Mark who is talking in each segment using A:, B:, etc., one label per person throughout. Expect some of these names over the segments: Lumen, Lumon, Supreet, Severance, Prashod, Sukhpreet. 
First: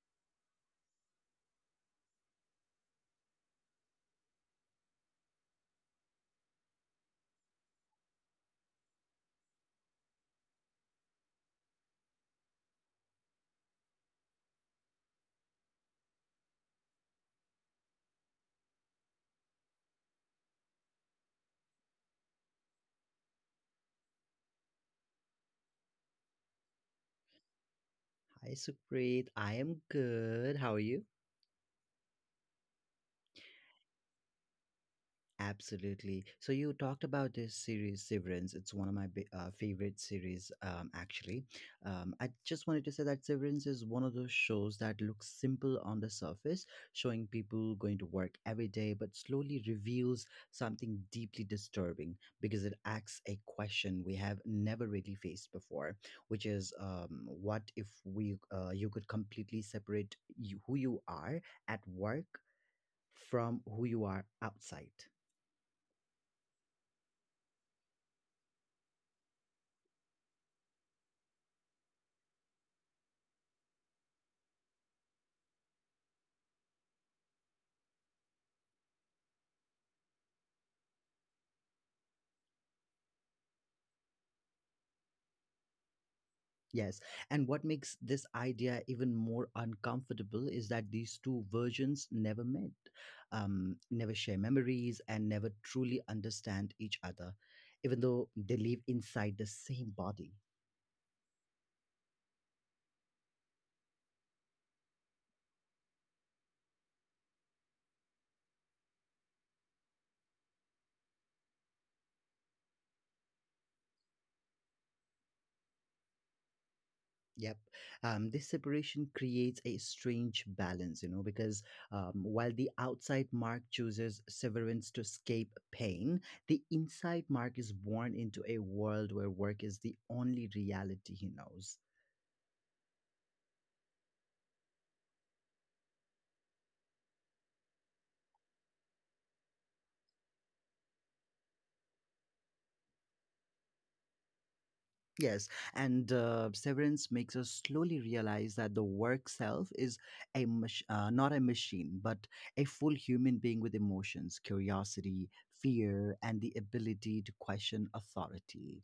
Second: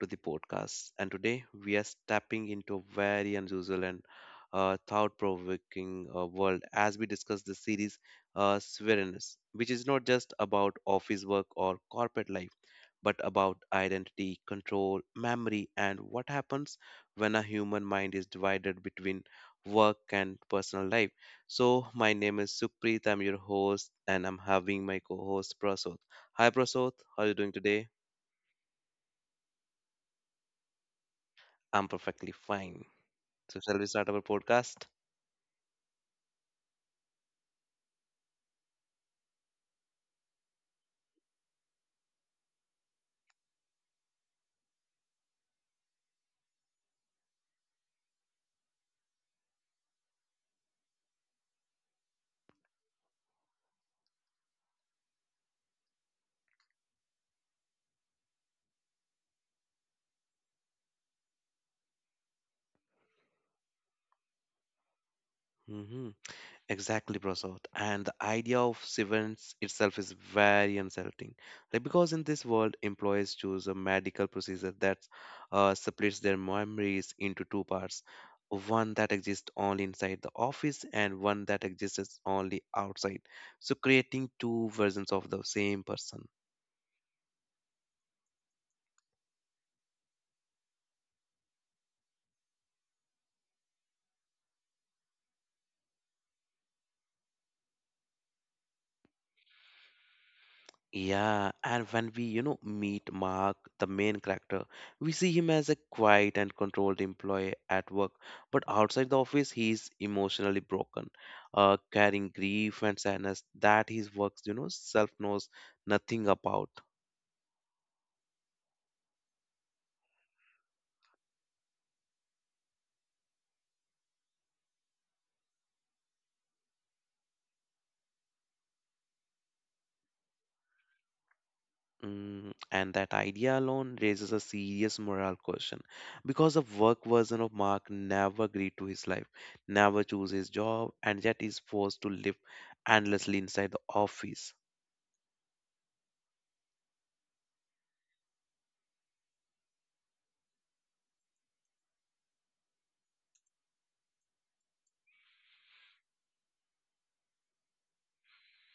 A: to the podcast. And today we are stepping into a very unusual and thought provoking world as we discuss the series Sovereignness, which is not just about office work or corporate life, but about identity, control, memory, and what happens when a human mind is divided between work and personal life. So, my name is Supreet, I'm your host, and I'm having my co host Prasoth. Hi, Prasoth, how are you doing today?
B: Hi, Supreet. I am good. How are you?
A: I'm perfectly fine. So, shall we start our podcast?
B: Absolutely. So you talked about this series, Severance. It's one of my favorite series, actually. I just wanted to say that Severance is one of those shows that looks simple on the surface, showing people going to work every day, but slowly reveals something deeply disturbing because it asks a question we have never really faced before, which is, what if we you could completely separate you, who you are at work from who you are outside?
A: hmm Exactly, Prasad. And the idea of severance itself is very unsettling. Like because in this world, employees choose a medical procedure that splits their memories into two parts, one that exists only inside the office and one that exists only outside. So creating two versions of the same person.
B: Yes. And what makes this idea even more uncomfortable is that these two versions never met, never share memories, and never truly understand each other, even though they live inside the same body.
A: Yeah, and when we, you know, meet Mark, the main character, we see him as a quiet and controlled employee at work, but outside the office, he is emotionally broken, carrying grief and sadness that his works, you know, self knows nothing about.
B: Yep. This separation creates a strange balance, you know, because while the outside Mark chooses severance to escape pain, the inside Mark is born into a world where work is the only reality he knows.
A: Mm, and that idea alone raises a serious moral question because the work version of Mark never agreed to his life, never chose his job, and yet is forced to live endlessly inside the office.
B: Yes, and severance makes us slowly realize that the work self is not a machine, but a full human being with emotions, curiosity, fear, and the ability to question authority.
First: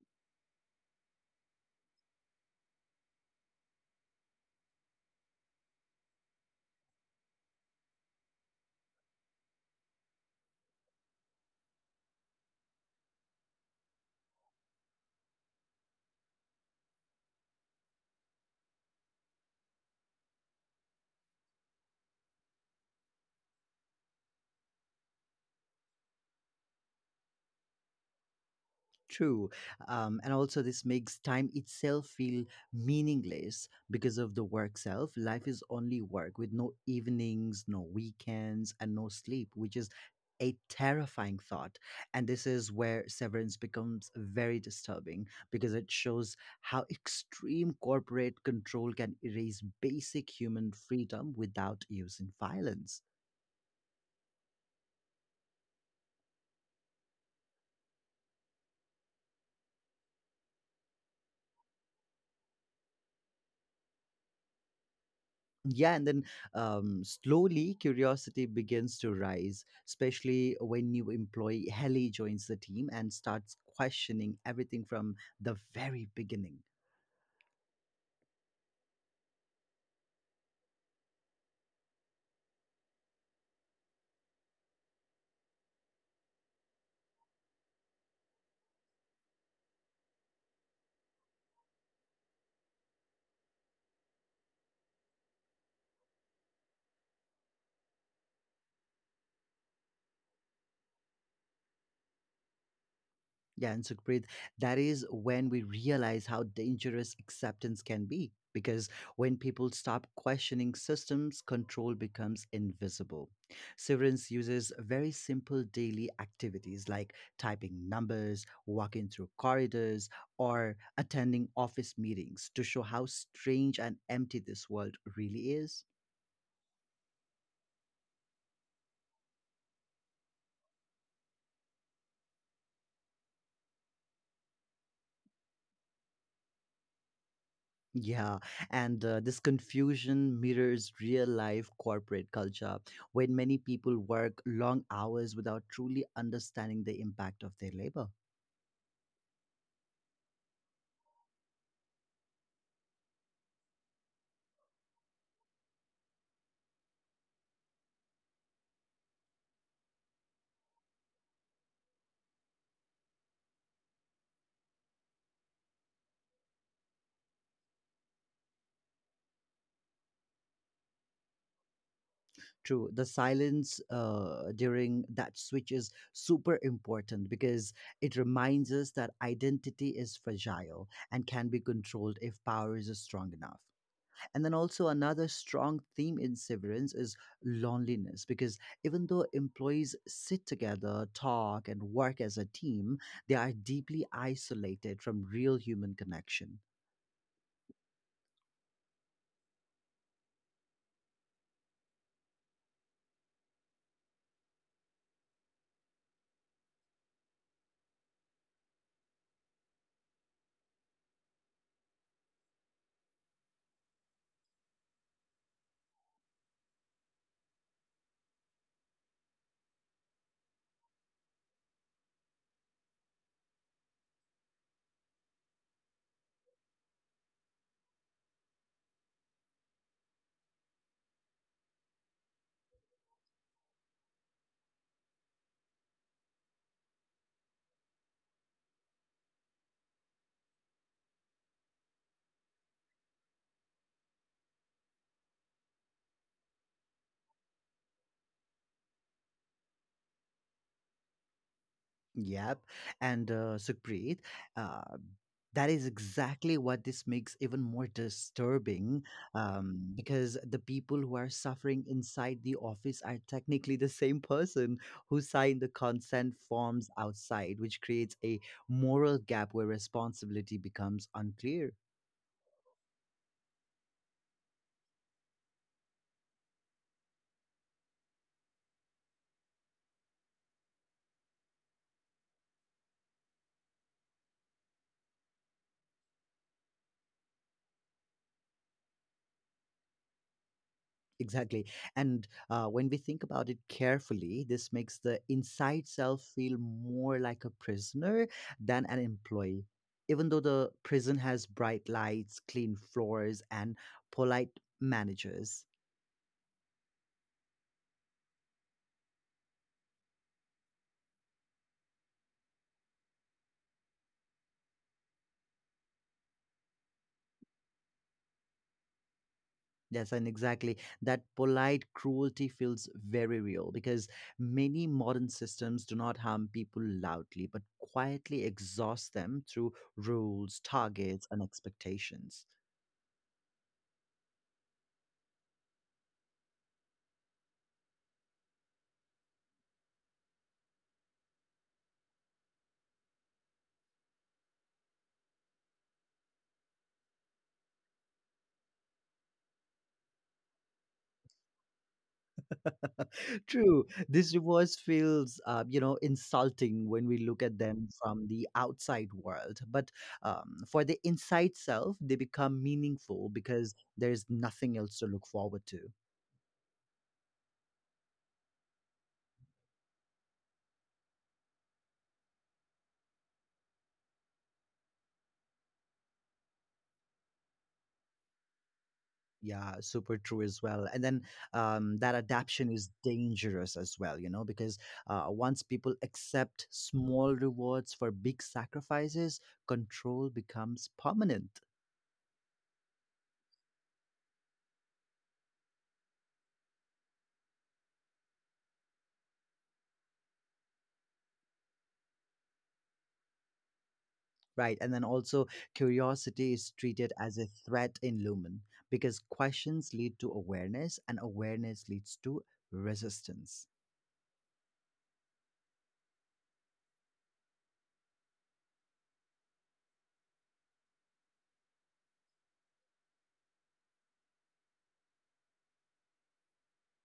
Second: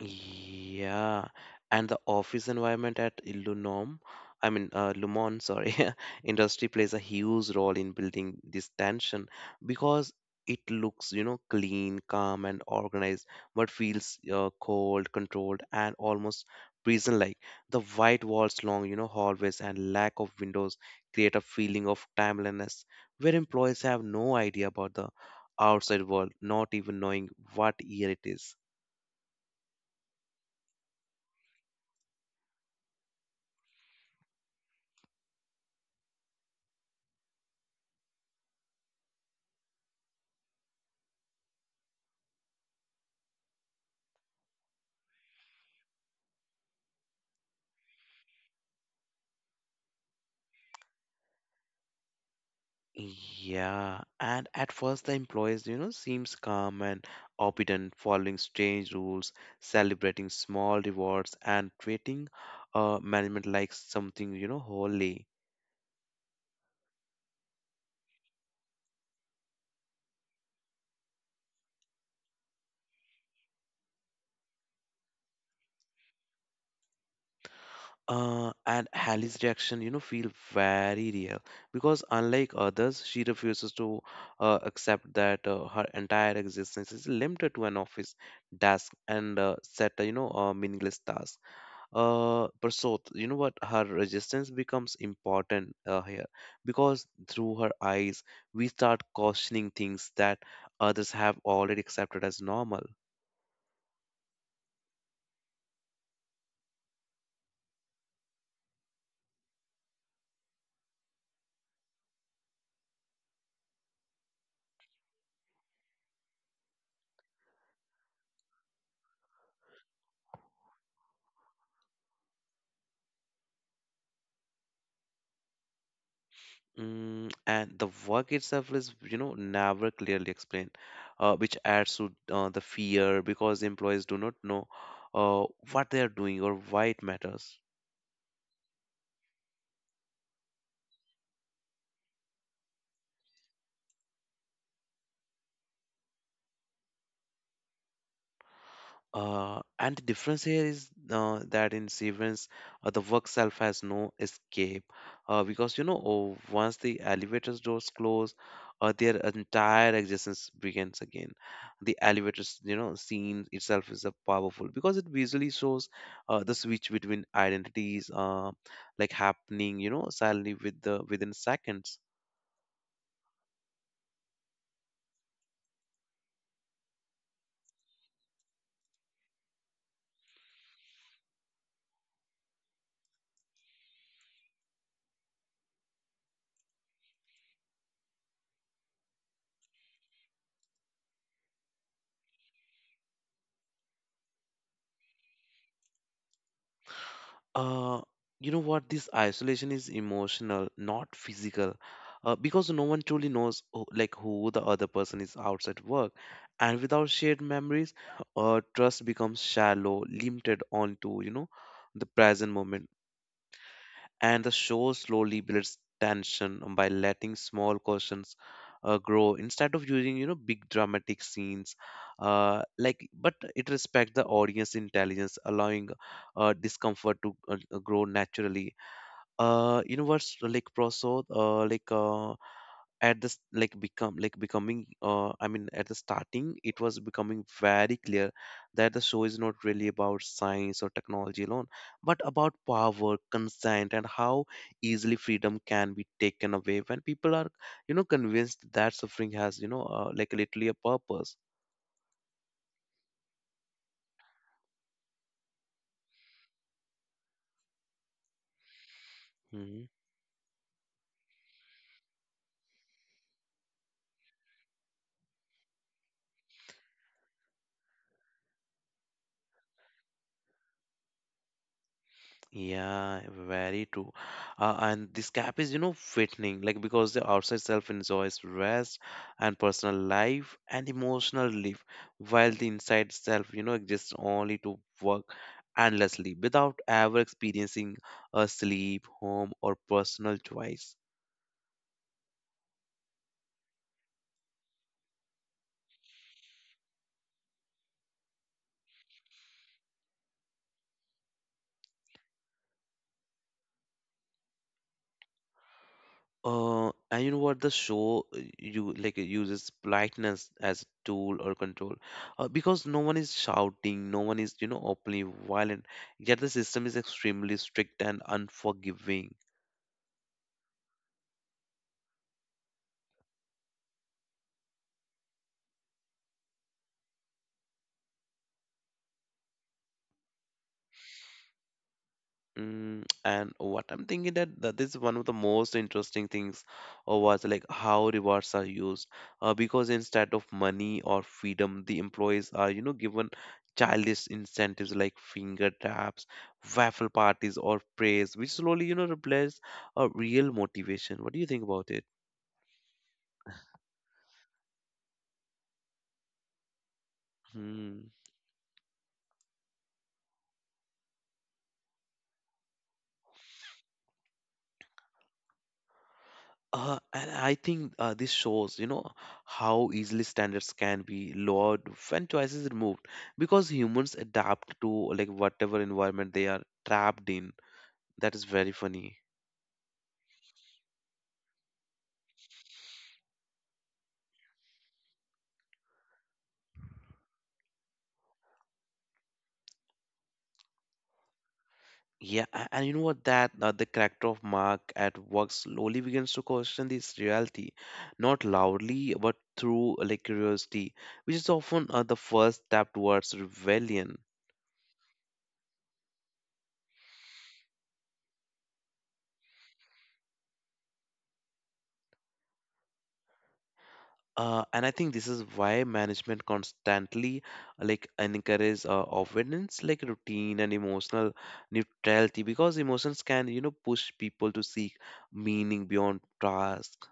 A: Yeah, and the office environment at Lunom, I mean Lumon, sorry, industry plays a huge role in building this tension because it looks, you know, clean, calm, and organized, but feels cold, controlled, and almost prison-like. The white walls, long, you know, hallways, and lack of windows create a feeling of timelessness where employees have no idea about the outside world, not even knowing what year it is.
B: True. And also, this makes time itself feel meaningless because of the work self. Life is only work with no evenings, no weekends, and no sleep, which is a terrifying thought. And this is where severance becomes very disturbing because it shows how extreme corporate control can erase basic human freedom without using violence.
A: Yeah, and at first the employees, you know, seems calm and obedient, following strange rules, celebrating small rewards, and treating management like something, you know, holy.
B: Yeah, and then, slowly curiosity begins to rise, especially when new employee Helly joins the team and starts questioning everything from the very beginning.
A: And Hallie's reaction, you know, feel very real because unlike others, she refuses to accept that her entire existence is limited to an office desk and set, you know, meaningless tasks. Prasot, you know what? Her resistance becomes important here because through her eyes, we start questioning things that others have already accepted as normal.
B: Yeah, and Sukhpreet, that is when we realize how dangerous acceptance can be. Because when people stop questioning systems, control becomes invisible. Severance uses very simple daily activities like typing numbers, walking through corridors, or attending office meetings to show how strange and empty this world really is.
A: Mm, and the work itself is, you know, never clearly explained, which adds to the fear because employees do not know uh, what they are doing or why it matters.
B: Yeah, and this confusion mirrors real life corporate culture when many people work long hours without truly understanding the impact of their labor.
A: And the difference here is that in Severance, the work self has no escape because you know once the elevator's doors close, their entire existence begins again. The elevator's, you know, scene itself is a powerful because it visually shows the switch between identities, like happening, you know, suddenly with the within seconds.
B: True, the silence during that switch is super important because it reminds us that identity is fragile and can be controlled if power is strong enough. And then also another strong theme in Severance is loneliness because even though employees sit together, talk, and work as a team, they are deeply isolated from real human connection.
A: uh you know what, this isolation is emotional, not physical, because no one truly knows who, like who the other person is outside work, and without shared memories, trust becomes shallow, limited onto, you know, the present moment. And the show slowly builds tension by letting small questions grow instead of using, you know, big dramatic scenes, like but it respects the audience intelligence, allowing discomfort to grow naturally. You know what's like, proso like at this like become like becoming, I mean, at the starting it was becoming very clear that the show is not really about science or technology alone, but about power, consent, and how easily freedom can be taken away when people are, you know, convinced that suffering has, you know, like literally a purpose.
B: Yep. And Sukhpreet, uh, that is exactly what this makes even more disturbing,
A: Hmm.
B: because the people who are suffering inside the office are technically the same person who signed the consent forms outside, which creates a moral gap where responsibility becomes unclear.
A: Yeah, very true. And this gap is, you know, fattening, like because the outside self enjoys rest and personal life and emotional life, while the inside self, you know, exists only to work endlessly without ever experiencing a sleep, home, or personal choice.
B: Exactly. And when we think about it carefully, this makes the inside self feel more like a prisoner than an employee. Even though the prison has bright lights, clean floors, and polite managers.
A: And you know what? The show you like it uses politeness as a tool or control, because no one is shouting, no one is, you know, openly violent. Yet the system is extremely strict and unforgiving.
B: Yes, and exactly. That polite cruelty feels very real because many modern systems do not harm people loudly, but quietly exhaust them through rules, targets, and expectations.
A: Mm, and what I'm thinking that, that this is one of the most interesting things was like how rewards are used, because instead of money or freedom the employees are, you know, given childish incentives like finger taps, waffle parties, or praise, which slowly, you know, replace a real motivation. What do you think about it?
B: True. These rewards feels, you know, insulting when we look at them
A: Hmm.
B: from the outside world. But for the inside self, they become meaningful because there's nothing else to look forward to.
A: And I think this shows, you know, how easily standards can be lowered when choice is removed, because humans adapt to like whatever environment they are trapped in. That is very funny.
B: Yeah, super true as well. And then, that adaption is dangerous as well, you know, because once people accept small rewards for big sacrifices, control becomes permanent.
A: Yeah, and you know what? That, the character of Mark at work slowly begins to question this reality, not loudly, but through like curiosity, which is often the first step towards rebellion.
B: Right. And then also, curiosity is treated as a threat in Lumen because questions lead to awareness and awareness leads to resistance.
A: And I think this is why management constantly like encourages avoidance, like routine and emotional neutrality, because emotions can, you know, push people to seek meaning beyond tasks.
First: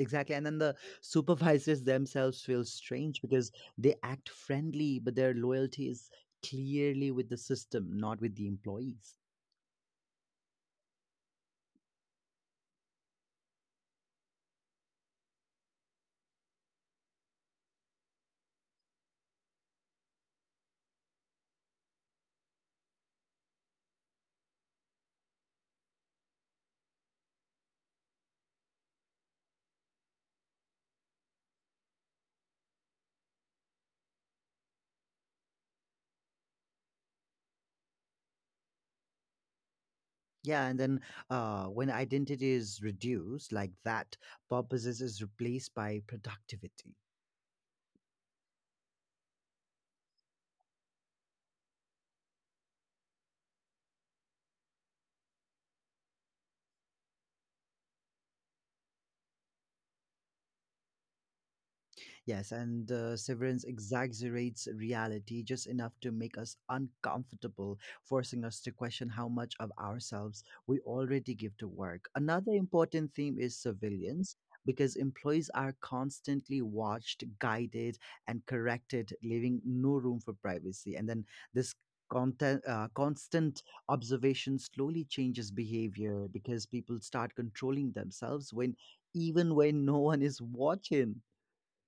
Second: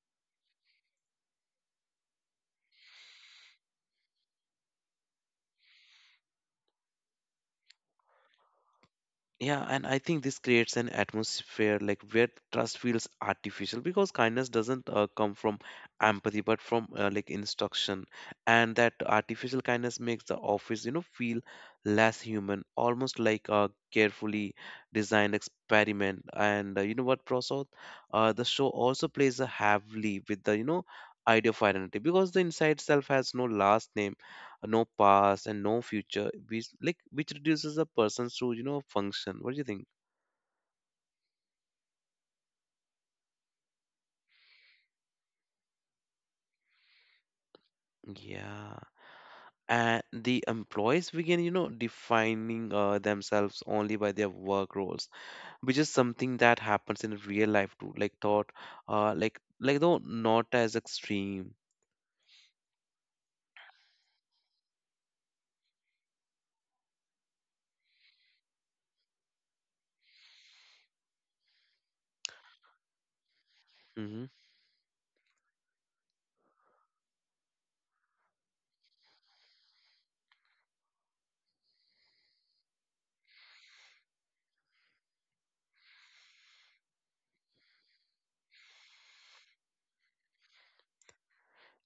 B: Exactly. And then the supervisors themselves feel strange because they act friendly, but their loyalty is clearly with the system, not with the employees.
A: Yeah, and I think this creates an atmosphere like where trust feels artificial because kindness doesn't come from empathy but from like instruction, and that artificial kindness makes the office, you know, feel less human, almost like a carefully designed experiment. And you know what, Prasad? The show also plays a heavily with the, you know, idea of identity because the inside self has no last name, no past, and no future, which like which reduces a person's to, you know, function. What do you think?
B: Yeah. And then when identity is reduced like that, purposes is replaced by productivity.
A: Yeah,
B: Su capital
A: and
B: es
A: the
B: São Luís.
A: employees begin, you know, defining themselves only by their work roles, which is something that happens in real life too, like thought, though not as extreme.
B: Yes, and Severance exaggerates reality just enough to make us uncomfortable, forcing us to question how much of ourselves we already give to work. Another important theme is
A: Mm-hmm.
B: surveillance, because employees are constantly watched, guided, and corrected, leaving no room for privacy. And then this content, constant observation slowly changes behavior because people start controlling themselves when even when no one is watching.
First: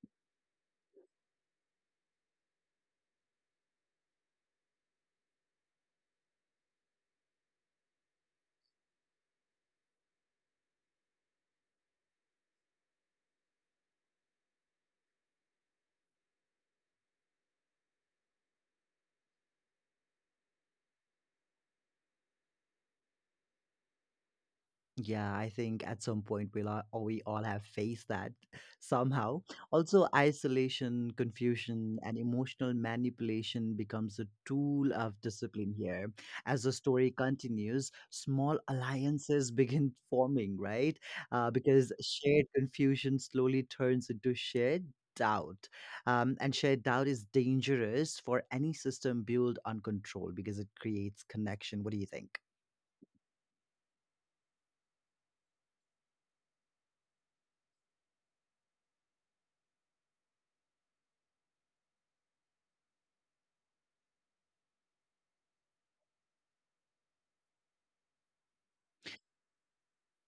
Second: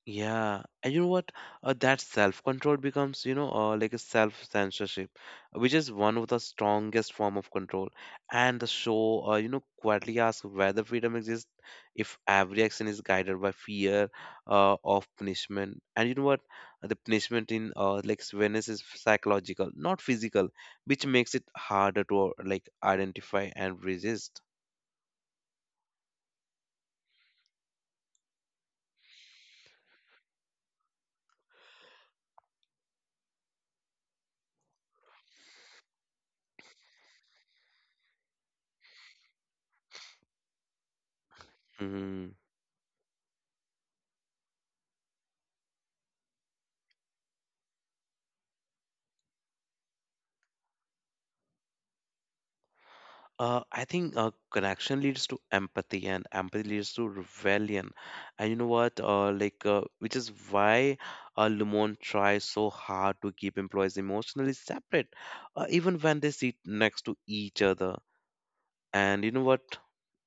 A: Yeah, and you know what? That self-control becomes, you know, like a self-censorship, which is one of the strongest form of control. And the show, you know, quietly asks whether freedom exists if every action is guided by fear of punishment. And you know what? The punishment in like Venice is psychological, not physical, which makes it harder to like identify and resist.
B: Yeah, I think at some point we all have faced that somehow. Also, isolation, confusion, and emotional manipulation becomes a tool of discipline here. As the story continues, small alliances begin forming, right? Because
A: Mm-hmm.
B: shared confusion slowly turns into shared doubt, and shared doubt is dangerous for any system built on control because it creates connection. What do you think?
A: I think connection leads to empathy, and empathy leads to rebellion. And you know what? Which is why Lumon tries so hard to keep employees emotionally separate, even when they sit next to each other. And you know what?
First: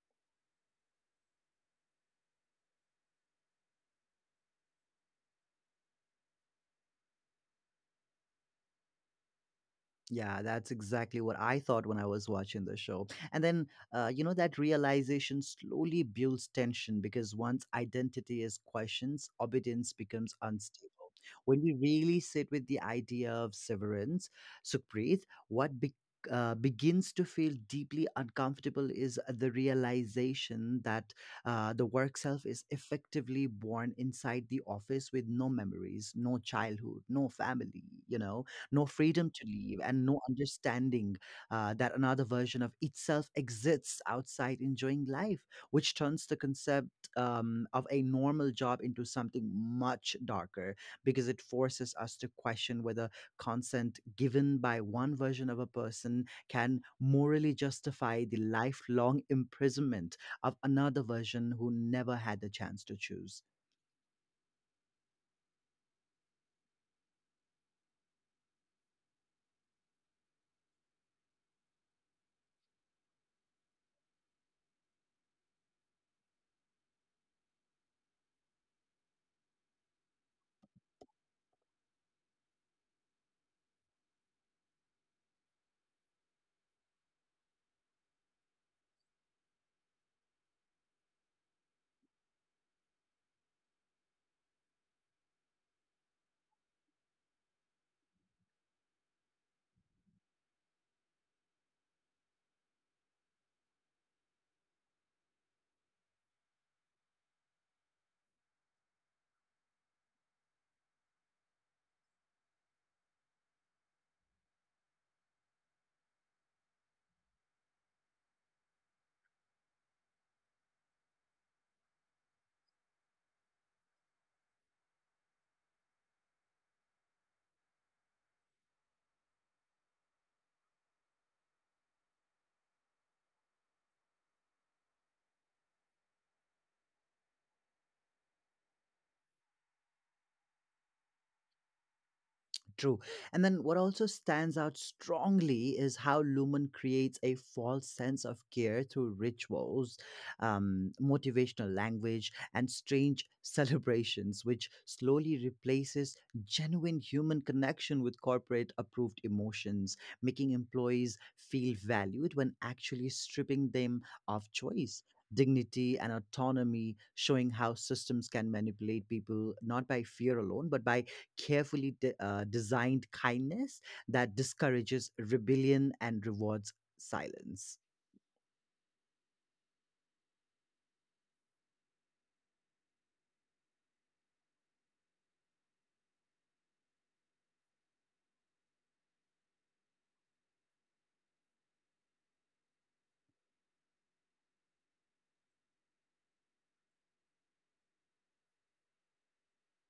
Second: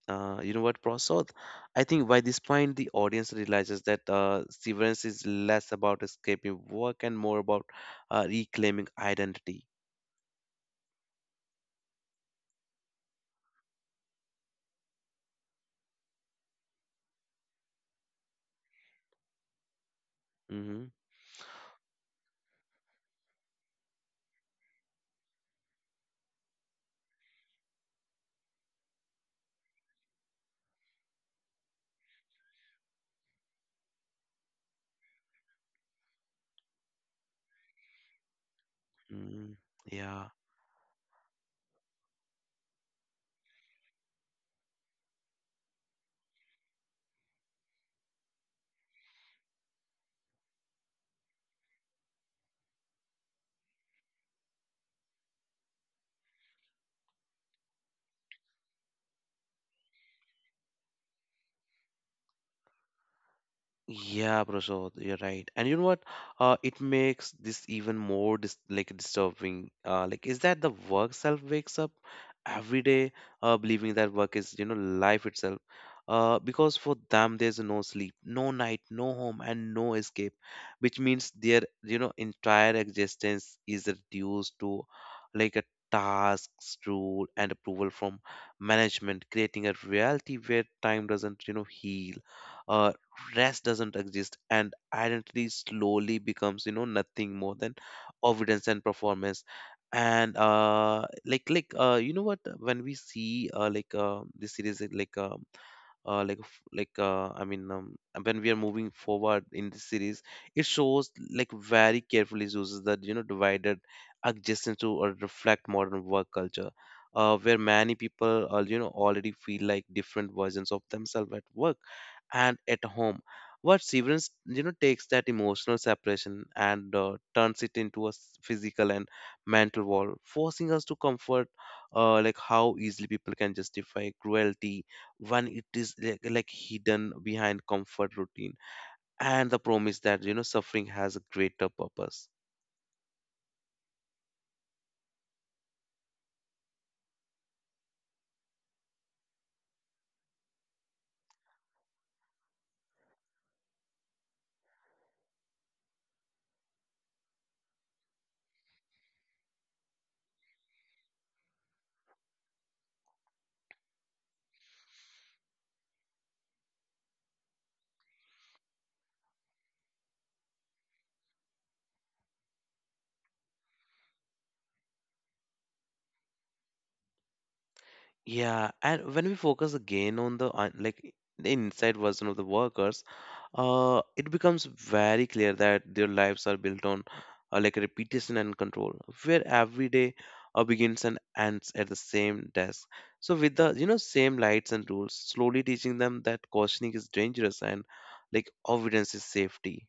A: You know what, Prasad? I think by this point, the audience realizes that severance is less about escaping work and more about reclaiming identity.
B: Yeah, that's exactly what I thought when I was watching the show. And then, you know, that realization slowly builds tension because once identity is questioned, obedience becomes
A: Mm-hmm.
B: unstable. When we really sit with the idea of severance, Supreet, what be- begins to feel deeply uncomfortable is the realization that the work self is effectively born inside the office with no memories, no childhood, no family, you know, no freedom to
A: Hmm.
B: leave, and no
A: Yeah.
B: understanding that another version of itself exists outside enjoying life, which turns the concept, of a normal job into something much darker because it forces us to question whether consent given by one version of a person can morally justify the lifelong imprisonment of another version who never had the chance to choose.
A: Yeah, Prasad, you're right. And you know what? It makes this even more disturbing. Like, is that the work self wakes up every day, believing that work is, you know, life itself. Because for them, there's no sleep, no night, no home, and no escape, which means their, you know, entire existence is reduced to like a tasks, rule, and approval from management, creating a reality where time doesn't, you know, heal. Uh Rest doesn't exist, and identity slowly becomes, you know, nothing more than evidence and performance. And you know what, when we see, this series is like, I mean, when we are moving forward in this series, it shows like very carefully uses that, you know, divided adjacent to or reflect modern work culture, where many people, you know, already feel like different versions of themselves at work and at home. What severance, you know, takes that emotional separation and turns it into a physical and mental wall, forcing us to comfort, like how easily people can justify cruelty when it is like hidden behind comfort, routine, and the promise that, you know, suffering has a greater purpose.
B: True. And then what also stands out strongly is how Lumen creates a false sense of care through rituals, motivational language, and strange celebrations, which slowly replaces genuine human connection with corporate approved emotions, making employees feel valued when actually stripping them of choice. Dignity and autonomy, showing how systems can manipulate people not by fear alone, but by carefully designed kindness that discourages rebellion and rewards silence.
A: Yeah, and when we focus again on the the inside version of the workers, it becomes very clear that their lives are built on like repetition and control, where every day begins and ends at the same desk. So with the, you know, same lights and rules, slowly teaching them that cautioning is dangerous and like avoidance is safety.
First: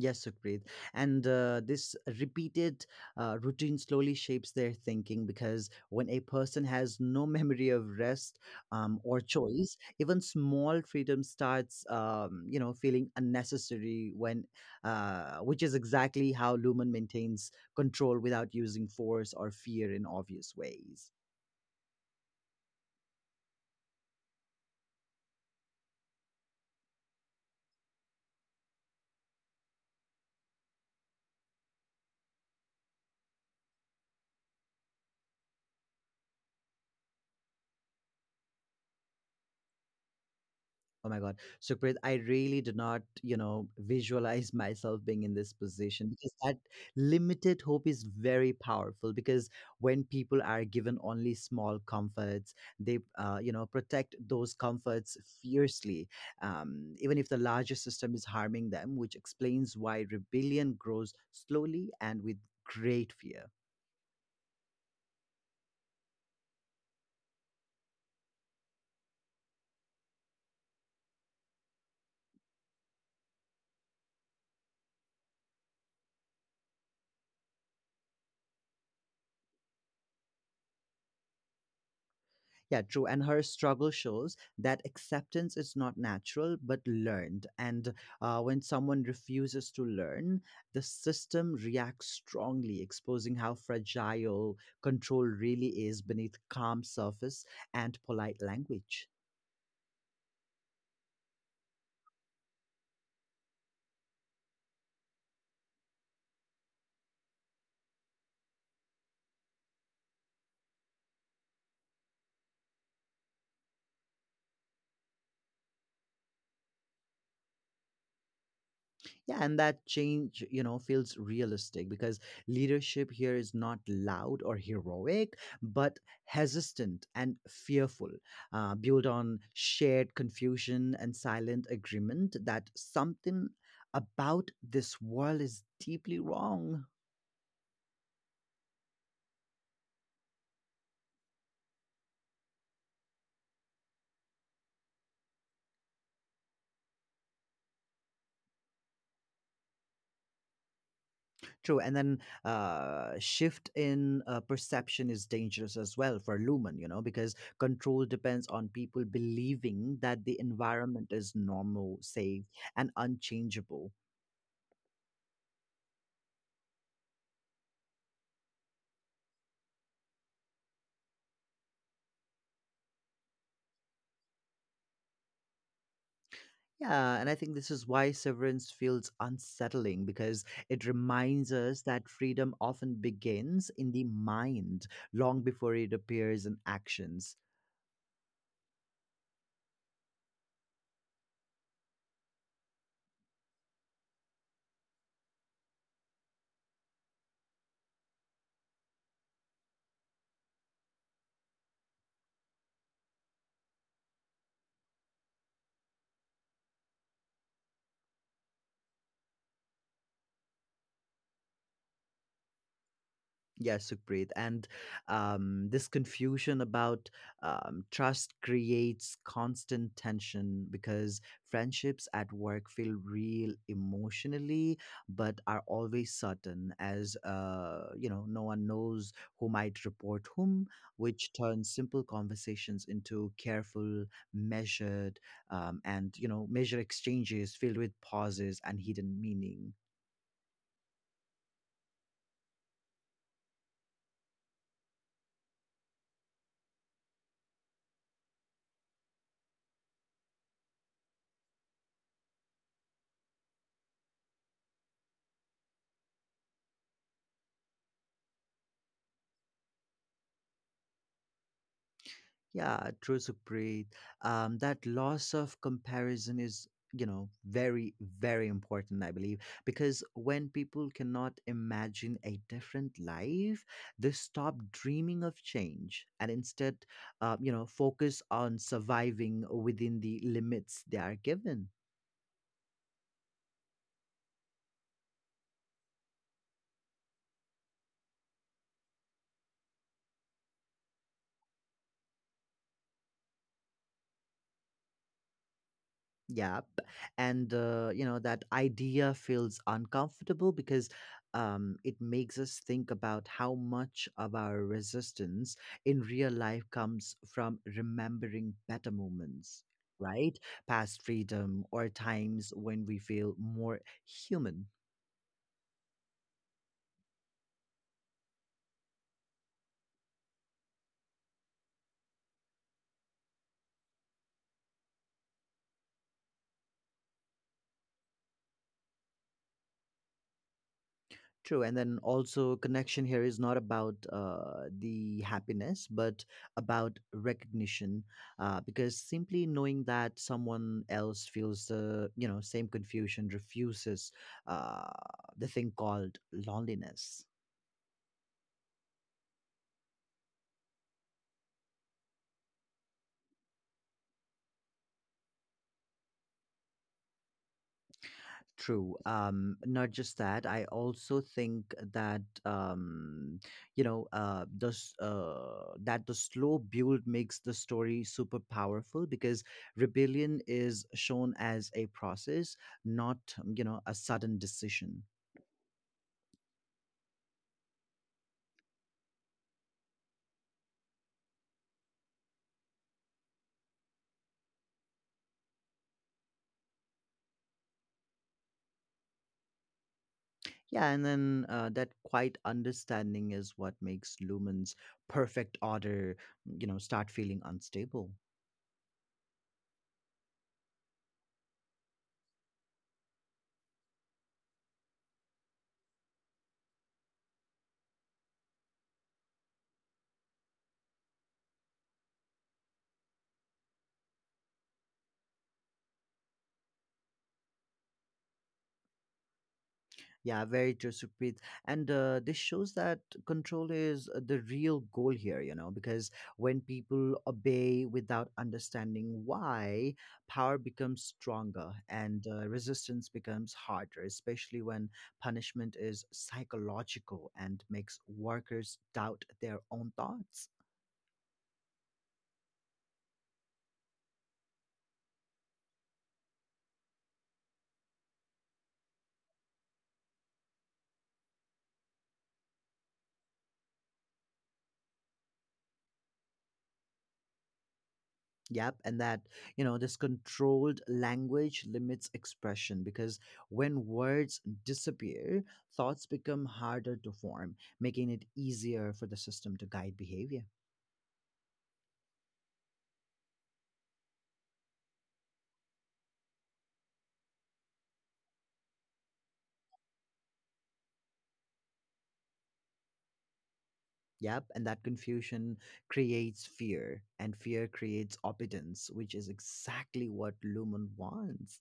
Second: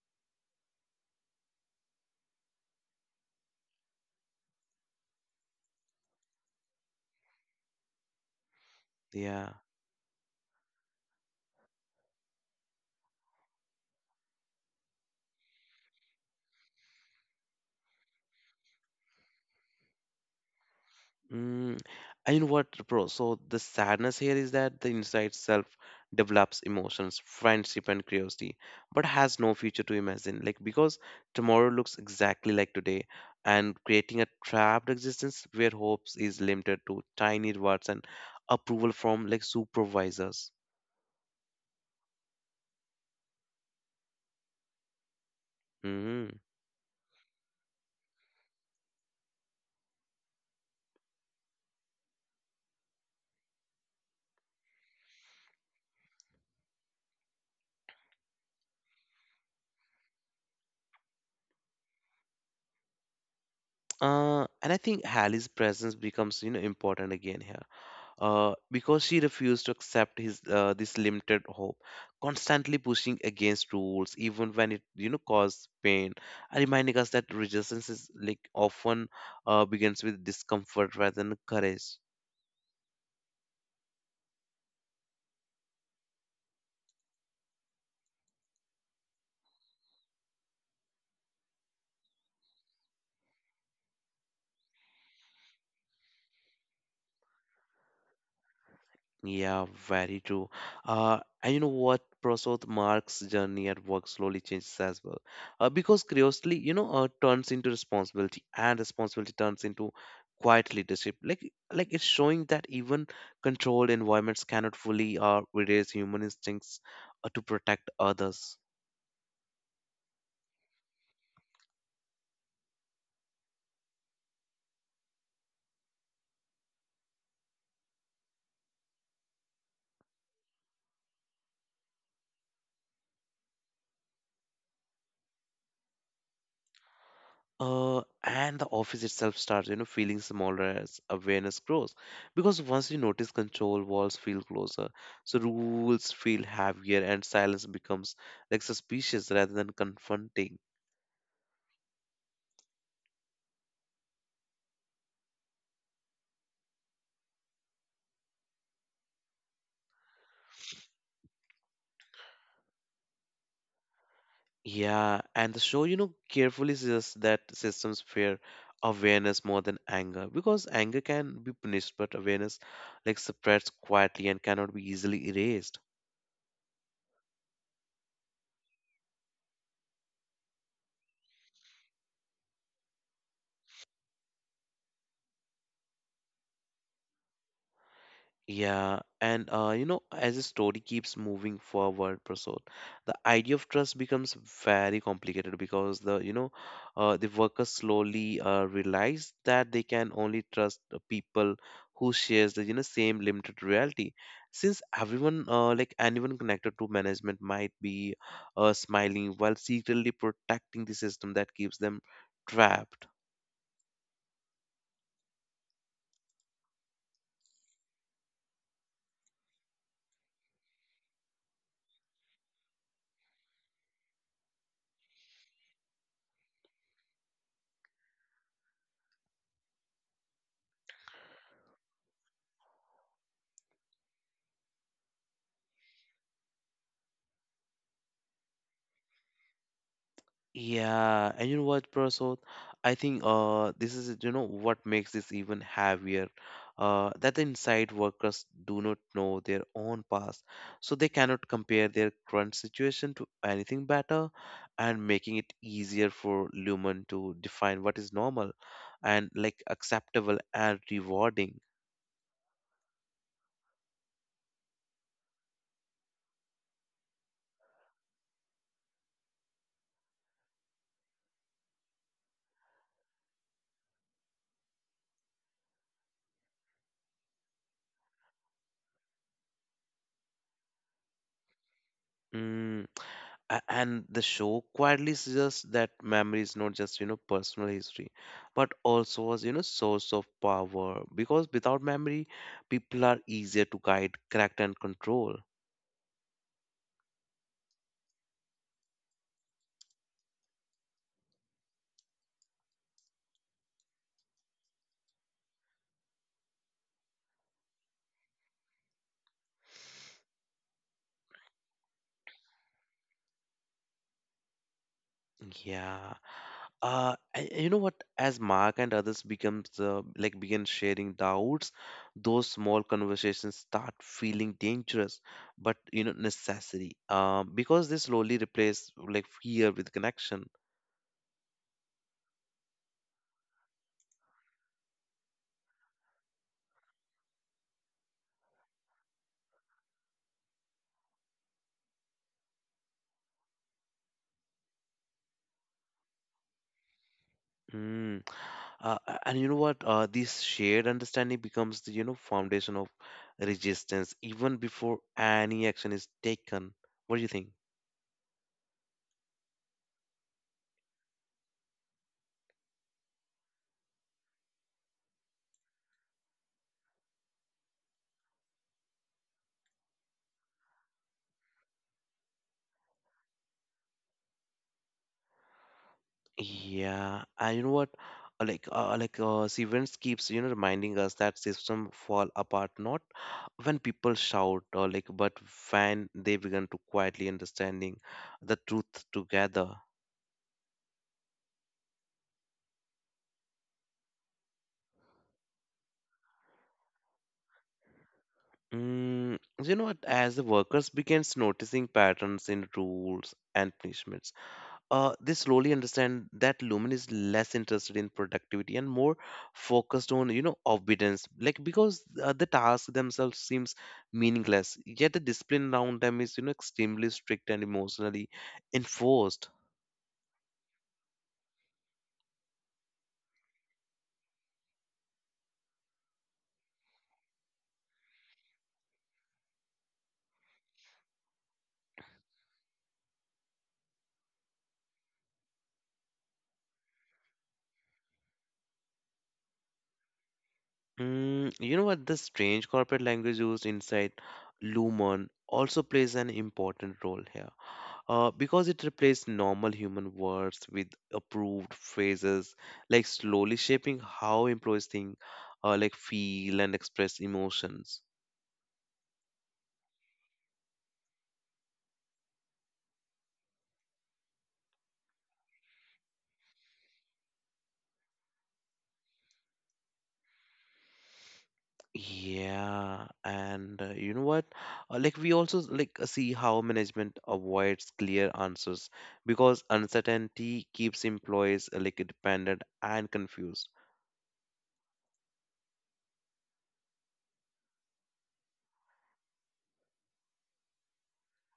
B: Yes, Sukrit. And this repeated routine slowly shapes their thinking because when a person has no memory of rest, or
A: Yeah.
B: choice, even small freedom starts, you know, feeling unnecessary. When, which is exactly how Lumen maintains control without using force or fear in obvious ways.
A: Mm, and you know what, bro? So the sadness here is that the inside self develops emotions, friendship, and curiosity, but has no future to imagine. Like because tomorrow looks exactly like today, and creating a trapped existence where hopes is limited to tiny rewards and approval from like supervisors.
B: Oh my God. Sukhpreet, I really do not, you know, visualize myself being in this position
A: Mm.
B: because that limited hope is very powerful. Because when people are given only small comforts, they, you know, protect those comforts fiercely, even if the larger system is harming them, which explains why rebellion grows slowly and with great fear.
A: And I think Hallie's presence becomes, you know, important again here. Because she refused to accept his this limited hope, constantly pushing against rules, even when it caused pain, reminding us that resistance is like often begins with discomfort rather than courage.
B: Yeah, true. And her struggle shows that acceptance is not natural but learned. And when someone refuses to learn, the system reacts strongly, exposing how fragile control really is beneath calm surface and polite language.
A: Yeah, very true. And you know what? Prasad, Mark's journey at work slowly changes as well. Because curiosity, turns into responsibility, and responsibility turns into quiet leadership. Like it's showing that even controlled environments cannot fully erase human instincts to protect others.
B: Yeah, and that change, you know, feels realistic because leadership here is not loud or heroic, but hesitant and fearful, built on shared confusion and silent agreement that something about this world is deeply wrong.
A: And the office itself starts feeling smaller as awareness grows, because once you notice control, walls feel closer, so rules feel heavier and silence becomes like suspicious rather than confronting.
B: True, and then shift in perception is dangerous as well for Lumen, you know, because control depends on people believing that the environment is normal, safe, and unchangeable.
A: Yeah, and the show carefully suggests that systems fear awareness more than anger, because anger can be punished but awareness like spreads quietly and cannot be easily erased.
B: Yeah, and I think this is why severance feels unsettling because it reminds us that freedom often begins in the mind long before it appears in actions.
A: Yeah, and as the story keeps moving forward, Prasad, the idea of trust becomes very complicated, because the workers slowly realize that they can only trust the people who shares the same limited reality. Since everyone, like anyone connected to management, might be smiling while secretly protecting the system that keeps them trapped.
B: Yes, Sukhpreet. And this confusion about trust creates constant tension because friendships at work feel real emotionally, but are always certain as, you know, no one knows who might report whom, which turns simple conversations into careful, measured, and, you know, measure exchanges filled with pauses and hidden meaning.
A: Yeah, and you know what, Prasad? I think this is what makes this even heavier. That the inside workers do not know their own past, so they cannot compare their current situation to anything better, and making it easier for Lumen to define what is normal and like acceptable and rewarding.
B: Yeah, true, Supreet. That loss of comparison is, you know, very, very important, I believe, because when people cannot imagine a different life, they stop dreaming of change and instead, you know, focus on surviving within the limits they are given.
A: Mm. And the show quietly suggests that memory is not just personal history but also was source of power, because without memory people are easier to guide, correct, and control.
B: Yep. And, you know, that idea feels uncomfortable because it makes us think about how much of our resistance in real life comes from remembering better moments, right? Past freedom or times when we feel more human.
A: Yeah, and you know what? As Mark and others becomes like begin sharing doubts, those small conversations start feeling dangerous but necessary, um, because they slowly replace like fear with connection.
B: True, and then also connection here is not about the happiness, but about recognition, because simply knowing that someone else feels the you know same confusion refuses uh, the thing called loneliness.
A: Hmm. Uh, and you know what? This shared understanding becomes the foundation of resistance even before any action is taken. What do you think?
B: True. Not just that, I also think that, you know, that the slow build makes the story super powerful because rebellion is shown as a process, not, you know, a sudden decision.
A: Yeah, and you know what? Events keeps reminding us that system fall apart not when people shout or like, but when they begin to quietly understanding the truth together.
B: Yeah, and then that quiet understanding is what makes Lumen's perfect order, you know, start feeling unstable.
A: Mm, you know what? As the workers begins noticing patterns in rules and punishments, they slowly understand that Lumen is less interested in productivity and more focused on obedience, like because the task themselves seems meaningless, yet the discipline around them is extremely strict and emotionally enforced.
B: Yeah, very true, Supreet. And this shows that control is the real goal here, you know, because when people obey without understanding why, power becomes stronger and resistance becomes harder, especially when punishment is psychological and makes workers doubt their own thoughts.
A: Mm, you know what, the strange corporate language used inside Lumen also plays an important role here, because it replaced normal human words with approved phrases, like slowly shaping how employees think, like feel and express emotions.
B: Yep, and this controlled language limits expression because when words disappear, thoughts become harder to form, making it easier for the system to guide behavior.
A: Yeah, and you know what? Like we also see how management avoids clear answers because uncertainty keeps employees like dependent and confused.
B: Yep, and that confusion creates fear, and fear creates obedience, which is exactly what Lumen wants.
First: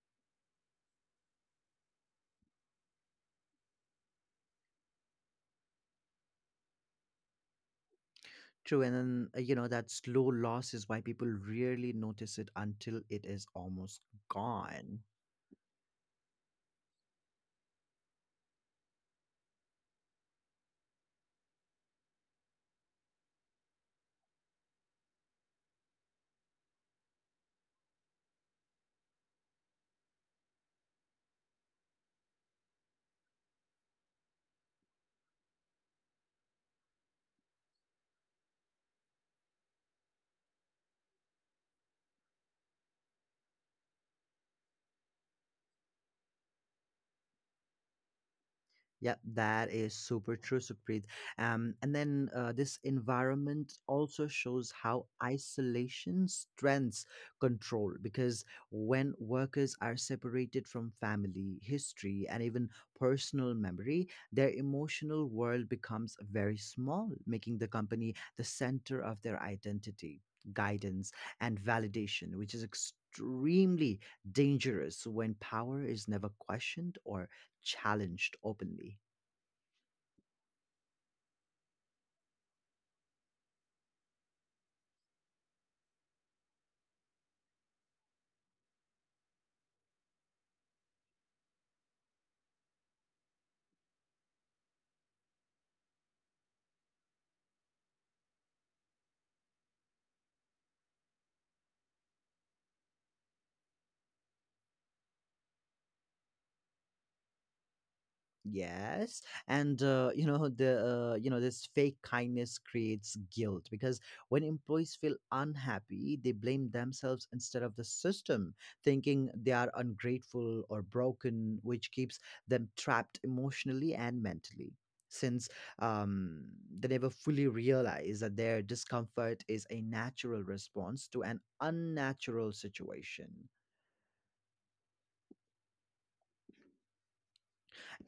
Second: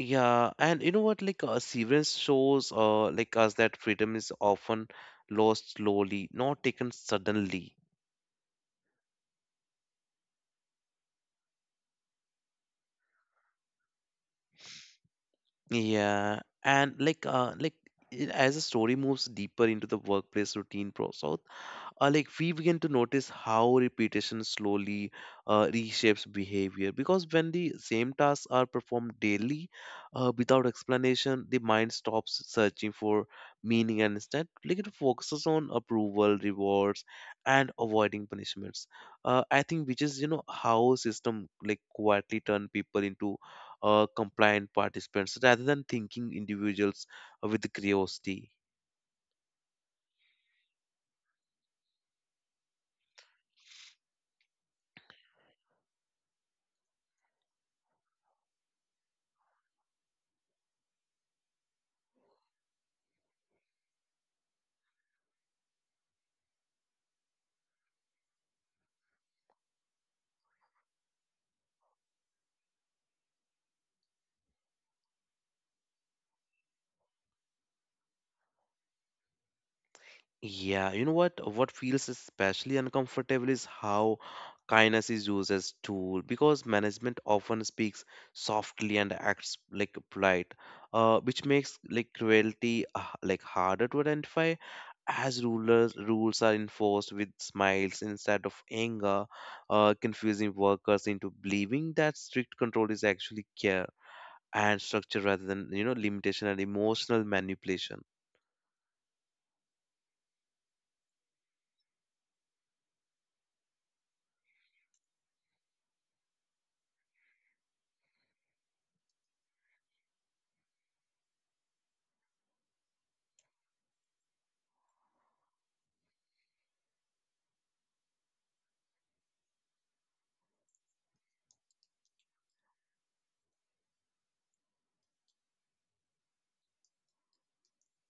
A: Yeah, and you know what? Like, Severance shows, like us that freedom is often lost slowly, not taken suddenly.
B: True, and then that slow loss is why people rarely notice it until it is almost gone.
A: Yeah, and as the story moves deeper into the workplace routine process, like we begin to notice how repetition slowly reshapes behavior, because when the same tasks are performed daily without explanation, the mind stops searching for meaning and instead like it focuses on approval, rewards, and avoiding punishments. I think which is how system like quietly turn people into compliant participants rather than thinking individuals with curiosity.
B: Yep, that is super true, Supreet. And then this environment also shows how isolation strengths control because when workers are separated from family, history, and even personal memory, their emotional world becomes very small, making the company the center of their identity, guidance, and validation, which is extremely dangerous when power is never questioned or challenged openly.
A: Yeah, you know what? What feels especially uncomfortable is how kindness is used as tool, because management often speaks softly and acts like polite, which makes like cruelty like harder to identify as rulers rules are enforced with smiles instead of anger, confusing workers into believing that strict control is actually care and structure rather than limitation and emotional manipulation.
B: Yes, and you know the you know this fake kindness creates guilt because when employees feel unhappy they blame themselves instead of the system, thinking they are ungrateful or broken, which keeps them trapped emotionally and mentally, since um, they never fully realize that their discomfort is a natural response to an unnatural situation.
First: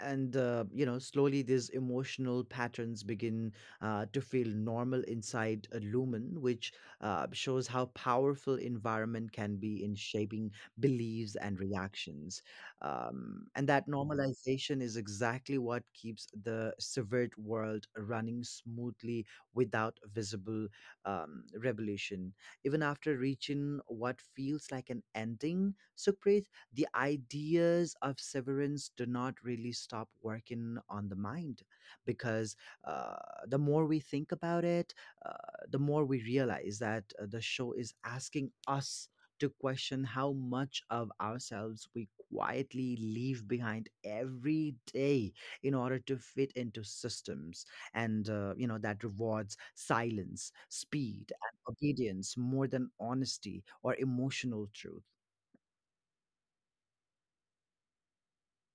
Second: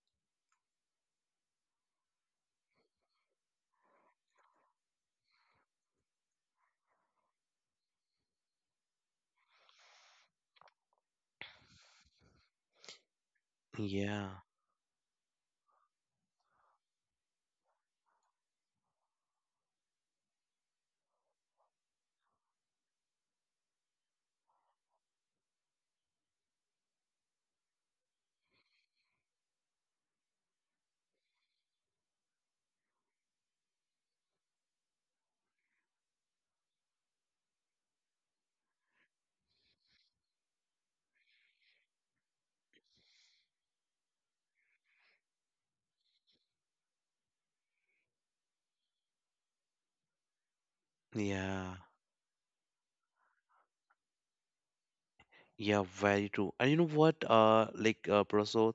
B: And slowly these emotional patterns begin to feel normal inside a lumen, which shows how powerful environment can be in shaping beliefs and reactions. And that
A: Yeah,
B: normalization is exactly what keeps the civil world running smoothly without visible revolution. Even after reaching what feels like an ending, Sucrit, the ideas of severance do not really stop working on the mind, because uh, the more we think about it, uh, the more we realize that the show is asking us to question how much of ourselves we quietly leave behind every day in order to fit into systems and that rewards silence, speed, and
A: yeah.
B: obedience more than honesty or emotional truth.
A: Yeah, very true. And you know what, Prasad,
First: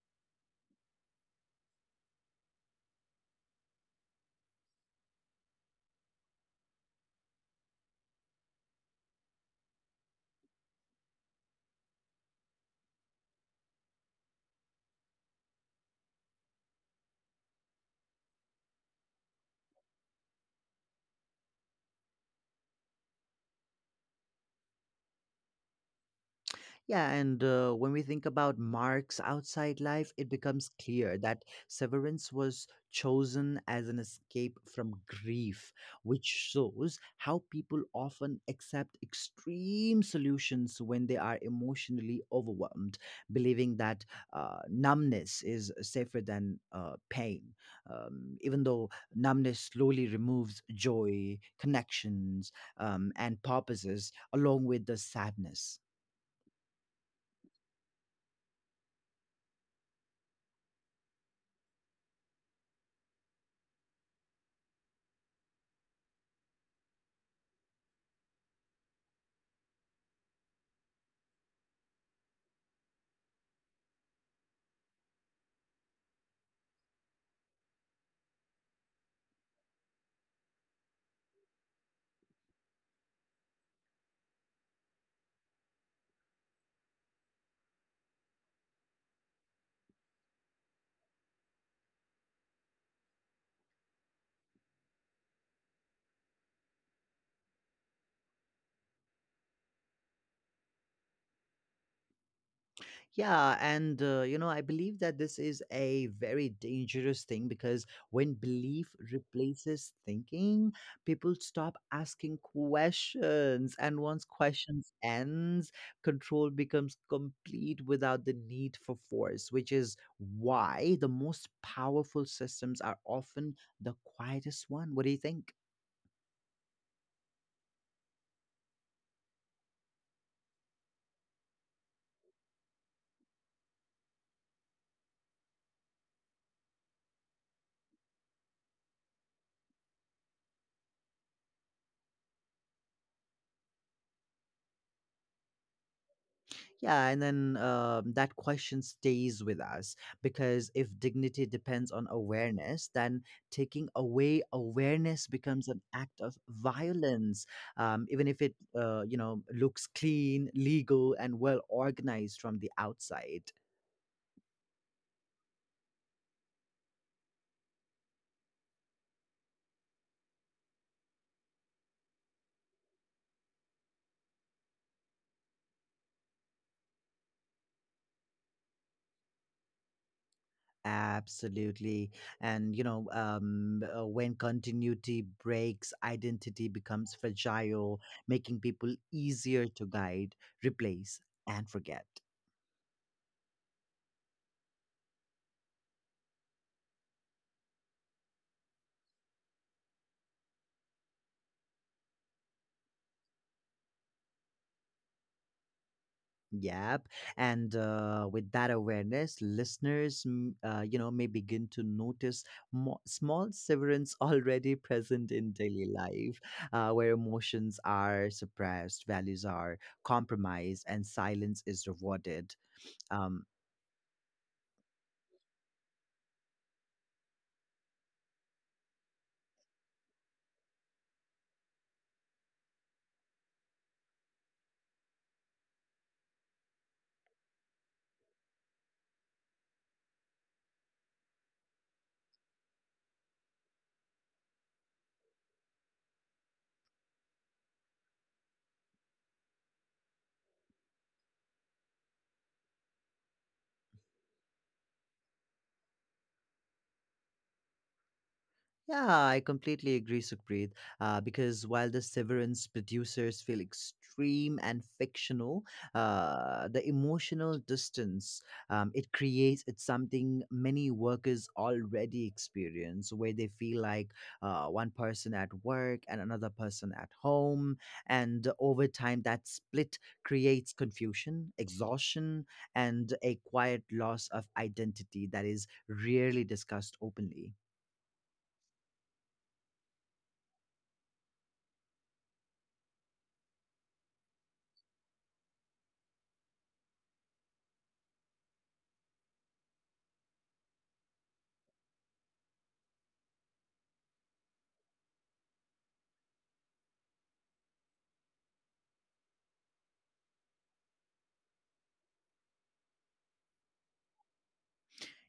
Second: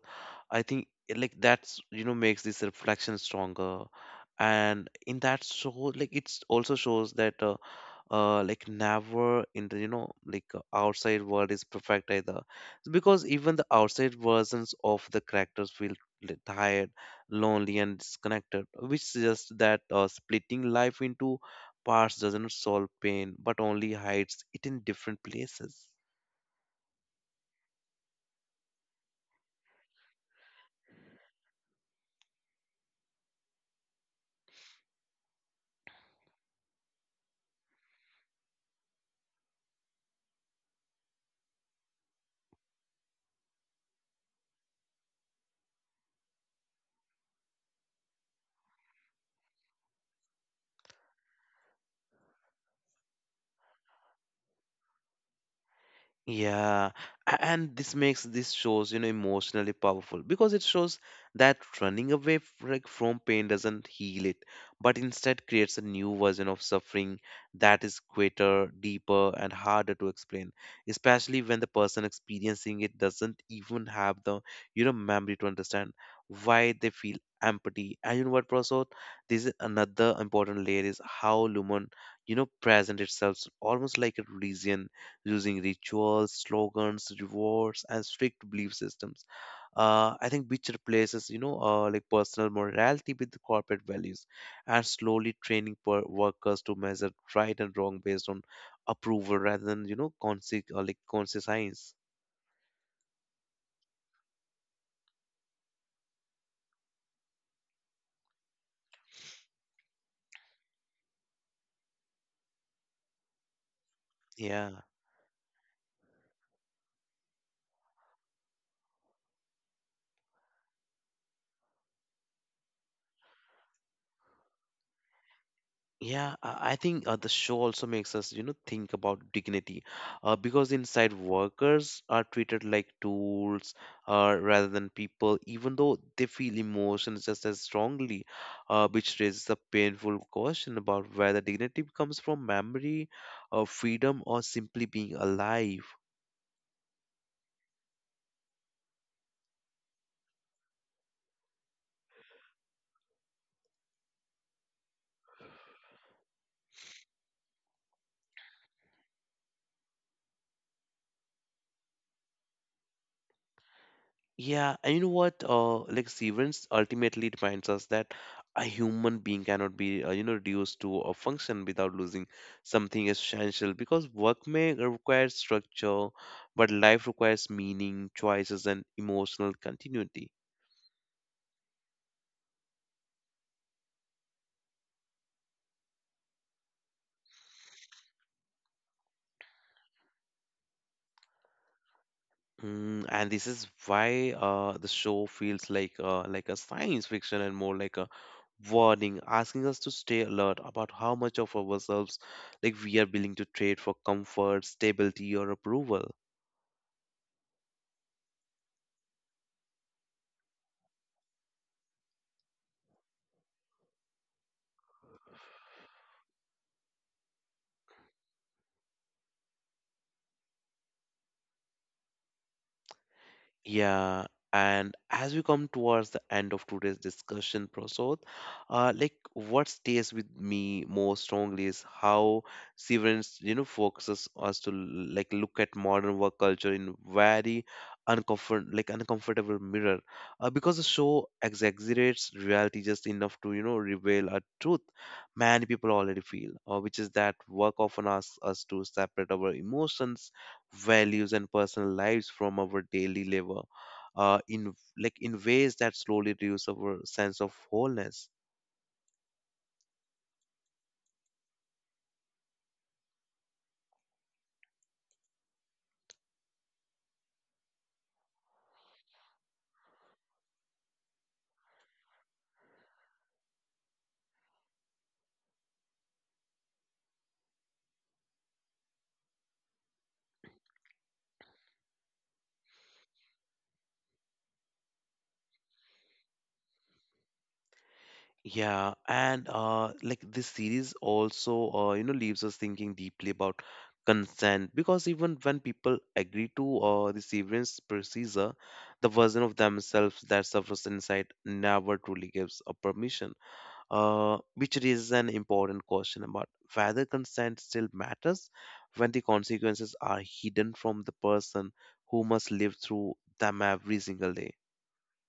A: I think like that's makes this reflection stronger, and in that show, like it's also shows that never in the outside world is perfect either, because even the outside versions of the characters feel tired, lonely, and disconnected, which suggests that splitting life into parts doesn't solve pain, but only hides it in different places.
B: Yeah, and when we think about Mark's outside life, it becomes clear that severance was chosen as an escape from grief, which shows how people often accept extreme solutions when they are emotionally overwhelmed, believing that numbness is safer than pain, even though numbness slowly removes joy, connections, and purposes along with the sadness.
A: Yeah, and this makes these shows, you know, emotionally powerful because it shows that running away from pain doesn't heal it, but instead creates a new version of suffering that is greater, deeper, and harder to explain, especially when the person experiencing it doesn't even have the, you know, memory to understand why they feel empathy. And you know what, Prasad? This is another important layer, is how Lumen, you know, present itself almost like a religion, using rituals, slogans, rewards, and strict belief systems. I think which replaces, you know, like personal morality with corporate values, and slowly training workers to measure right and wrong based on approval rather than, you know, conscious or like conscious science.
B: Yeah, and I believe that this is a very dangerous thing because when belief replaces thinking, people stop asking questions. And once
A: Yeah.
B: questions ends, control becomes complete without the need for force, which is why the most powerful systems are often the quietest one. What do you think?
A: Yeah, I think the show also makes us, you know, think about dignity, because inside workers are treated like tools rather than people, even though they feel emotions just as strongly, which raises a painful question about whether dignity comes from memory, or freedom, or simply being alive.
B: Yeah, and then that question stays with us because if dignity depends on awareness, then taking away awareness becomes an act of violence, even if it looks clean, legal, and well organized from the outside.
A: Yeah, and you know what? Like Severance ultimately reminds us that a human being cannot be, you know, reduced to a function without losing something essential. Because work may require structure, but life requires meaning, choices, and emotional continuity.
B: Absolutely. And when continuity breaks, identity becomes fragile, making people easier to guide, replace, and forget.
A: Mm, and this is why the show feels like a science fiction and more like a warning, asking us to stay alert about how much of ourselves like we are willing to trade for comfort, stability, or approval.
B: Yep. And with that awareness, listeners, may begin to notice small severance already present in daily life, where emotions are suppressed, values are compromised, and silence is rewarded. Um,
A: Yeah, and as we come towards the end of today's discussion, Prasad, like what stays with me most strongly is how Severance, you know, focuses us to like look at modern work culture in very uncomfortable mirror, because the show exaggerates reality just enough to reveal a truth many people already feel, which is that work often asks us to separate our emotions, values, and personal lives from our daily labor in ways that slowly reduce our sense of wholeness.
B: Yeah, I completely agree, Sukhpreet. Because while the Severance producers feel extreme and fictional, the emotional distance it creates, it's something many workers already experience, where they feel like one person at work and another person at home, and over time that split creates confusion, exhaustion, and a quiet loss of identity that is rarely discussed openly.
A: Yeah, and like this series also you know leaves us thinking deeply about consent, because even when people agree to the severance procedure, the version of themselves that suffers inside never truly gives a permission, which raises an important question about whether consent still matters when the consequences are hidden from the person who must live through them every single day.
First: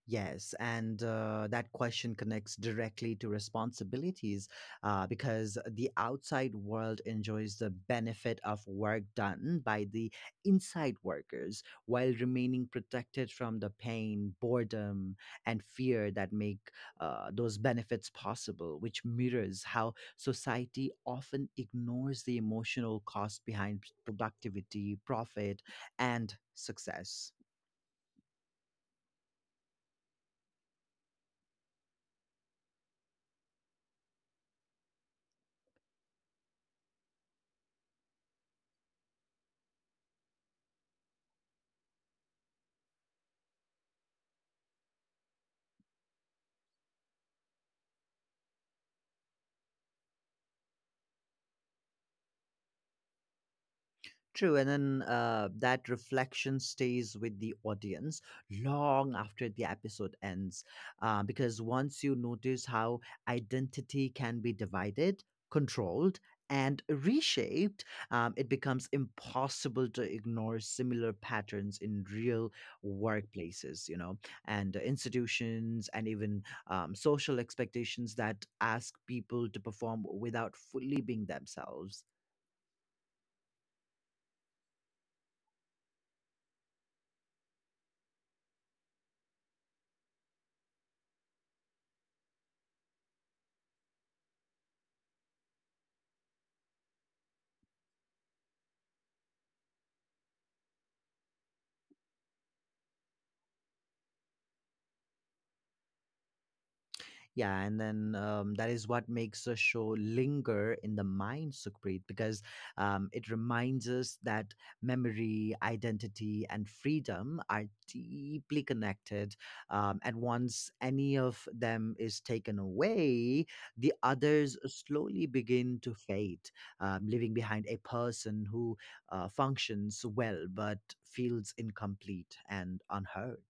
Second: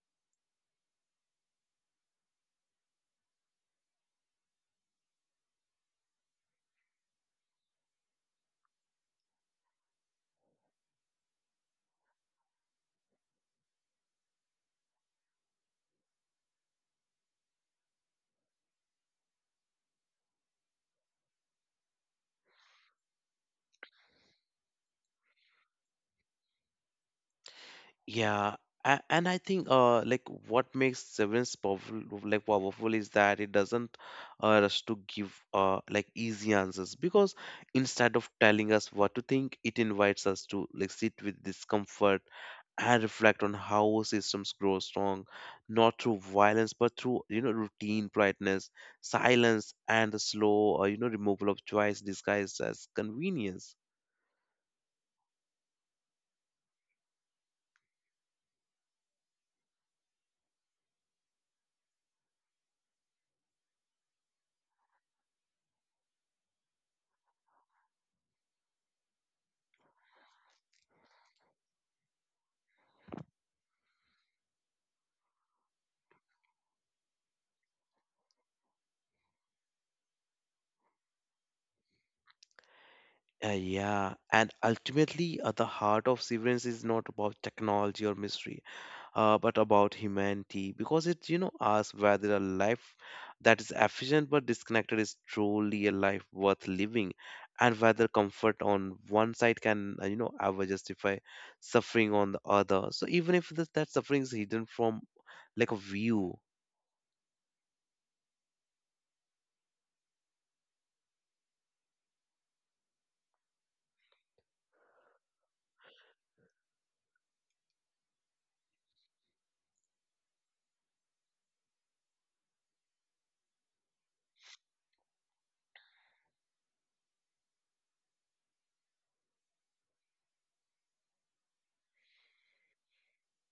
B: Yes, and that question connects directly to responsibilities, because the outside world enjoys the benefit of work done by the inside workers while remaining protected from the pain, boredom, and fear that make those benefits possible, which mirrors how society often ignores the emotional cost behind productivity, profit, and success.
A: Yeah, and I think what makes Severance powerful like powerful is that it doesn't rush to give like easy answers, because instead of telling us what to think, it invites us to like sit with discomfort and reflect on how systems grow strong, not through violence but through you know routine politeness, silence, and the slow you know removal of choice disguised as convenience.
B: True, and then that reflection stays with the audience long after the episode ends, because once you notice how identity can be divided, controlled, and reshaped, it becomes impossible to ignore similar patterns in real workplaces, and institutions, and even social expectations that ask people to perform without fully being themselves.
A: Yeah, and ultimately, the heart of Severance is not about technology or mystery, but about humanity, because it, you know, asks whether a life that is efficient but disconnected is truly a life worth living, and whether comfort on one side can, you know, ever justify suffering on the other. So even if that suffering is hidden from like a view.
B: Yeah, and then that is what makes a show linger in the mind, Sukhpreet, because it reminds us that memory, identity, and freedom are deeply connected. And once any of them is taken away, the others slowly begin to fade, leaving behind a person who functions well but feels incomplete and unheard.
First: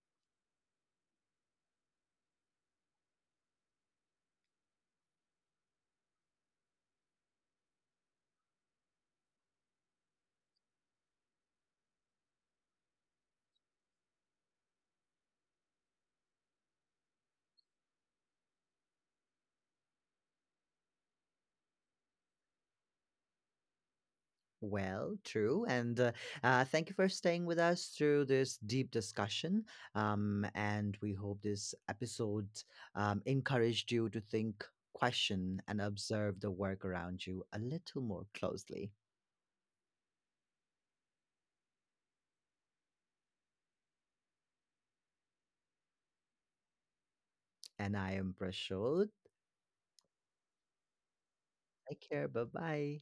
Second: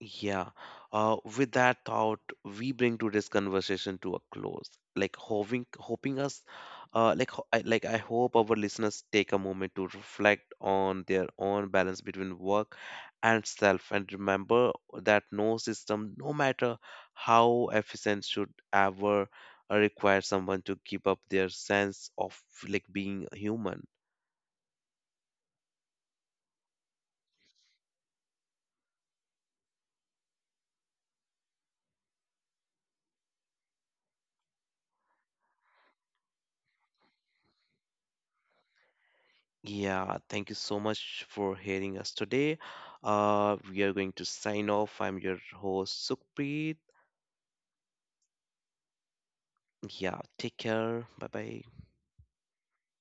A: Yeah. With that thought, we bring today's conversation to a close. Like hoping, hoping us, like ho- I, like I hope our listeners take a moment to reflect on their own balance between work and self, and remember that no system, no matter how efficient, should ever require someone to give up their sense of like being human.
B: Well, true. And thank you for staying with us through this deep discussion. And we hope this episode encouraged you to think, question, and observe the work around you a little more closely.
A: Yeah, thank you so much for hearing us today. We are going to sign off. I'm your host, Sukhpreet.
B: And I am Prashod.
A: Yeah, take care. Bye bye.
B: Take care. Bye bye.